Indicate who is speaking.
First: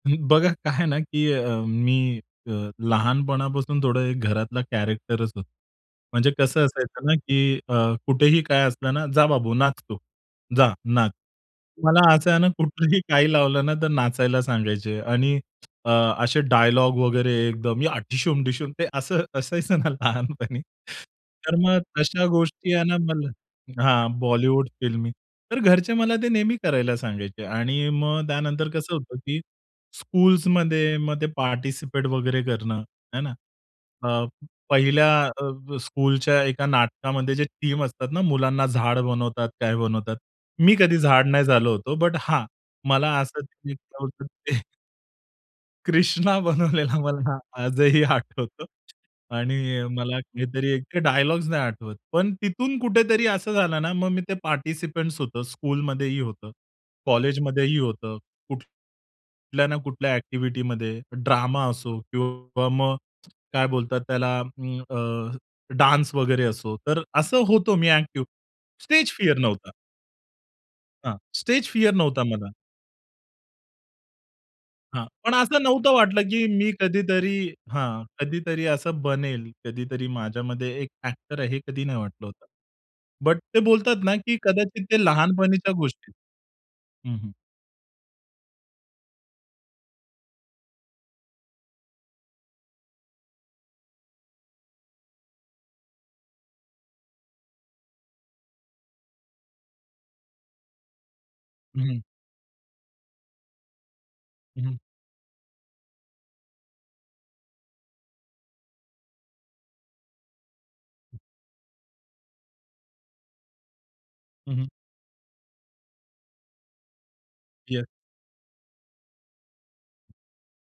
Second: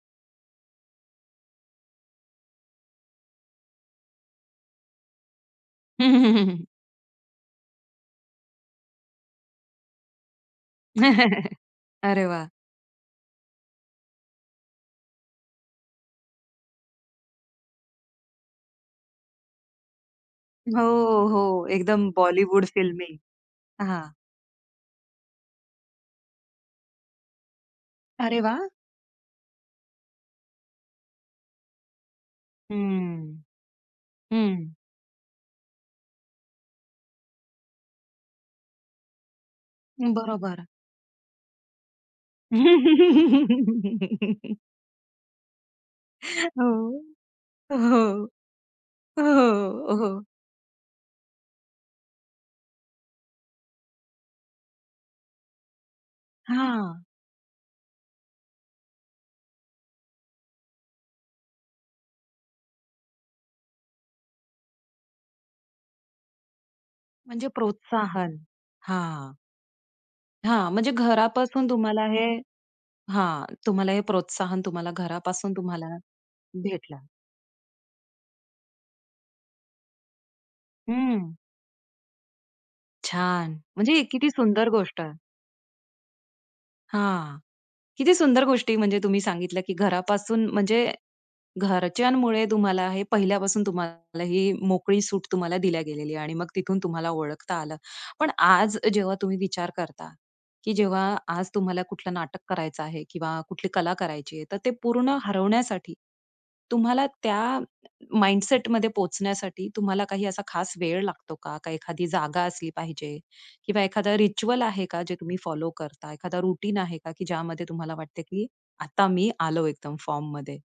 Speaker 1: ही, बघा काय आहे ना, की अ, मी अ लहानपणापासून थोडं घरातला कॅरेक्टरचं होतो. म्हणजे कसं असायचं ना, की अ, कुठेही काय असलं ना, "जा बाबू नाच तू. जा नाच." मला
Speaker 2: अरे
Speaker 1: असं आहे ना
Speaker 2: वाह!
Speaker 1: कुठेही काही लावलं ना, तर नाचायला सांगायचे आणि ,असे डायलॉग वगैरे एकदम, या ढीशूम ढीशूम ते असं असायचं ना लहानपणी.
Speaker 2: हो,
Speaker 1: तर
Speaker 2: हो.
Speaker 1: मग
Speaker 2: एकदम
Speaker 1: तशा
Speaker 2: बॉलिवूड
Speaker 1: गोष्टी आहे ना
Speaker 2: फिल्मी
Speaker 1: मला
Speaker 2: हां.
Speaker 1: हां, बॉलिवूड फिल्मी. तर घरचे मला ते नेहमी करायला सांगायचे आणि मग
Speaker 2: अरे
Speaker 1: त्यानंतर
Speaker 2: वाह!
Speaker 1: कसं होतं, की स्कूल्समध्ये मग ते पार्टिसिपेट वगैरे करणं आहे ना.
Speaker 2: हम्म,
Speaker 1: अ,
Speaker 2: हं.
Speaker 1: पहिल्या अ, स्कूलच्या एका नाटकामध्ये जे थीम असतात ना, मुलांना झाड बनवतात, काय बनवतात.
Speaker 2: बरोबर.
Speaker 1: मी कधी झाड नाही झालो होतो. बट हां, मला असं वीक लावून ते कृष्णा
Speaker 2: हो.
Speaker 1: बनवलेला मला आजही
Speaker 2: हो.
Speaker 1: आठवतं आणि
Speaker 2: हो,
Speaker 1: मला
Speaker 2: हो.
Speaker 1: काहीतरी एक डायलॉग्स नाही आठवत. पण तिथून कुठेतरी असं झालं ना मग मी ते पार्टिसिपंट्स होतो, स्कूलमध्ये ही होतं.
Speaker 2: हां.
Speaker 1: कॉलेजमध्येही होतं. कुठ कुठल्या ना कुठल्या एक्टिव्हिटीमध्ये. ड्रामा असो किंवा मग काय बोलतात अं, अ, त्याला डान्स वगैरे असो तर असं
Speaker 2: म्हणजे
Speaker 1: होतो मी एक्टिव्ह.
Speaker 2: प्रोत्साहन,
Speaker 1: स्टेज
Speaker 2: हां.
Speaker 1: फिअर नव्हता.
Speaker 2: हां, म्हणजे
Speaker 1: हां, स्टेज
Speaker 2: घरापासून
Speaker 1: फिअर
Speaker 2: तुम्हाला
Speaker 1: नव्हता
Speaker 2: हे
Speaker 1: मला.
Speaker 2: हां. तुम्हाला हे प्रोत्साहन तुम्हाला
Speaker 1: हां, पण
Speaker 2: घरापासून
Speaker 1: असं नव्हतं
Speaker 2: तुम्हाला,
Speaker 1: वाटलं कि मी
Speaker 2: भेटलं.
Speaker 1: कधीतरी हां. कधीतरी असं बनेल. कधीतरी माझ्यामध्ये एक
Speaker 2: हं.
Speaker 1: एक्टर आहे, हे कधी नाही वाटलं होतं. बट
Speaker 2: छान.
Speaker 1: ते
Speaker 2: म्हणजे
Speaker 1: बोलतात ना,
Speaker 2: किती
Speaker 1: कि
Speaker 2: सुंदर
Speaker 1: कदाचित
Speaker 2: गोष्ट.
Speaker 1: ते लहानपणीच्या गोष्टी हं, हं.
Speaker 2: हां. किती सुंदर गोष्टी म्हणजे तुम्ही सांगितल्या की घरापासून म्हणजे, घरच्यांमुळे तुम्हाला हे पहिल्यापासून तुम्हाला ही मोकळी सूट तुम्हाला दिल्या गेलेली आहे. आणि मग तिथून तुम्हाला ओळखता आलं. पण आज जेव्हा तुम्ही विचार करता. की जेव्हा आज तुम्हाला
Speaker 1: हं.
Speaker 2: कुठलं नाटक करायचं आहे किंवा कुठली कला करायची आहे, तर ते
Speaker 1: हं.
Speaker 2: पूर्ण हरवण्यासाठी, तुम्हाला त्या माइंडसेटमध्ये पोहोचण्यासाठी तुम्हाला काही असा खास वेळ
Speaker 1: हं.
Speaker 2: लागतो का? एखादी जागा असली पाहिजे किंवा एखादा
Speaker 1: हं,
Speaker 2: रिच्युअल
Speaker 1: हं.
Speaker 2: आहे का जे तुम्ही फॉलो करता? एखादा रूटीन आहे का? की ज्यामध्ये
Speaker 1: येस.
Speaker 2: तुम्हाला वाटत, की आता मी आलो एकदम फॉर्ममध्ये.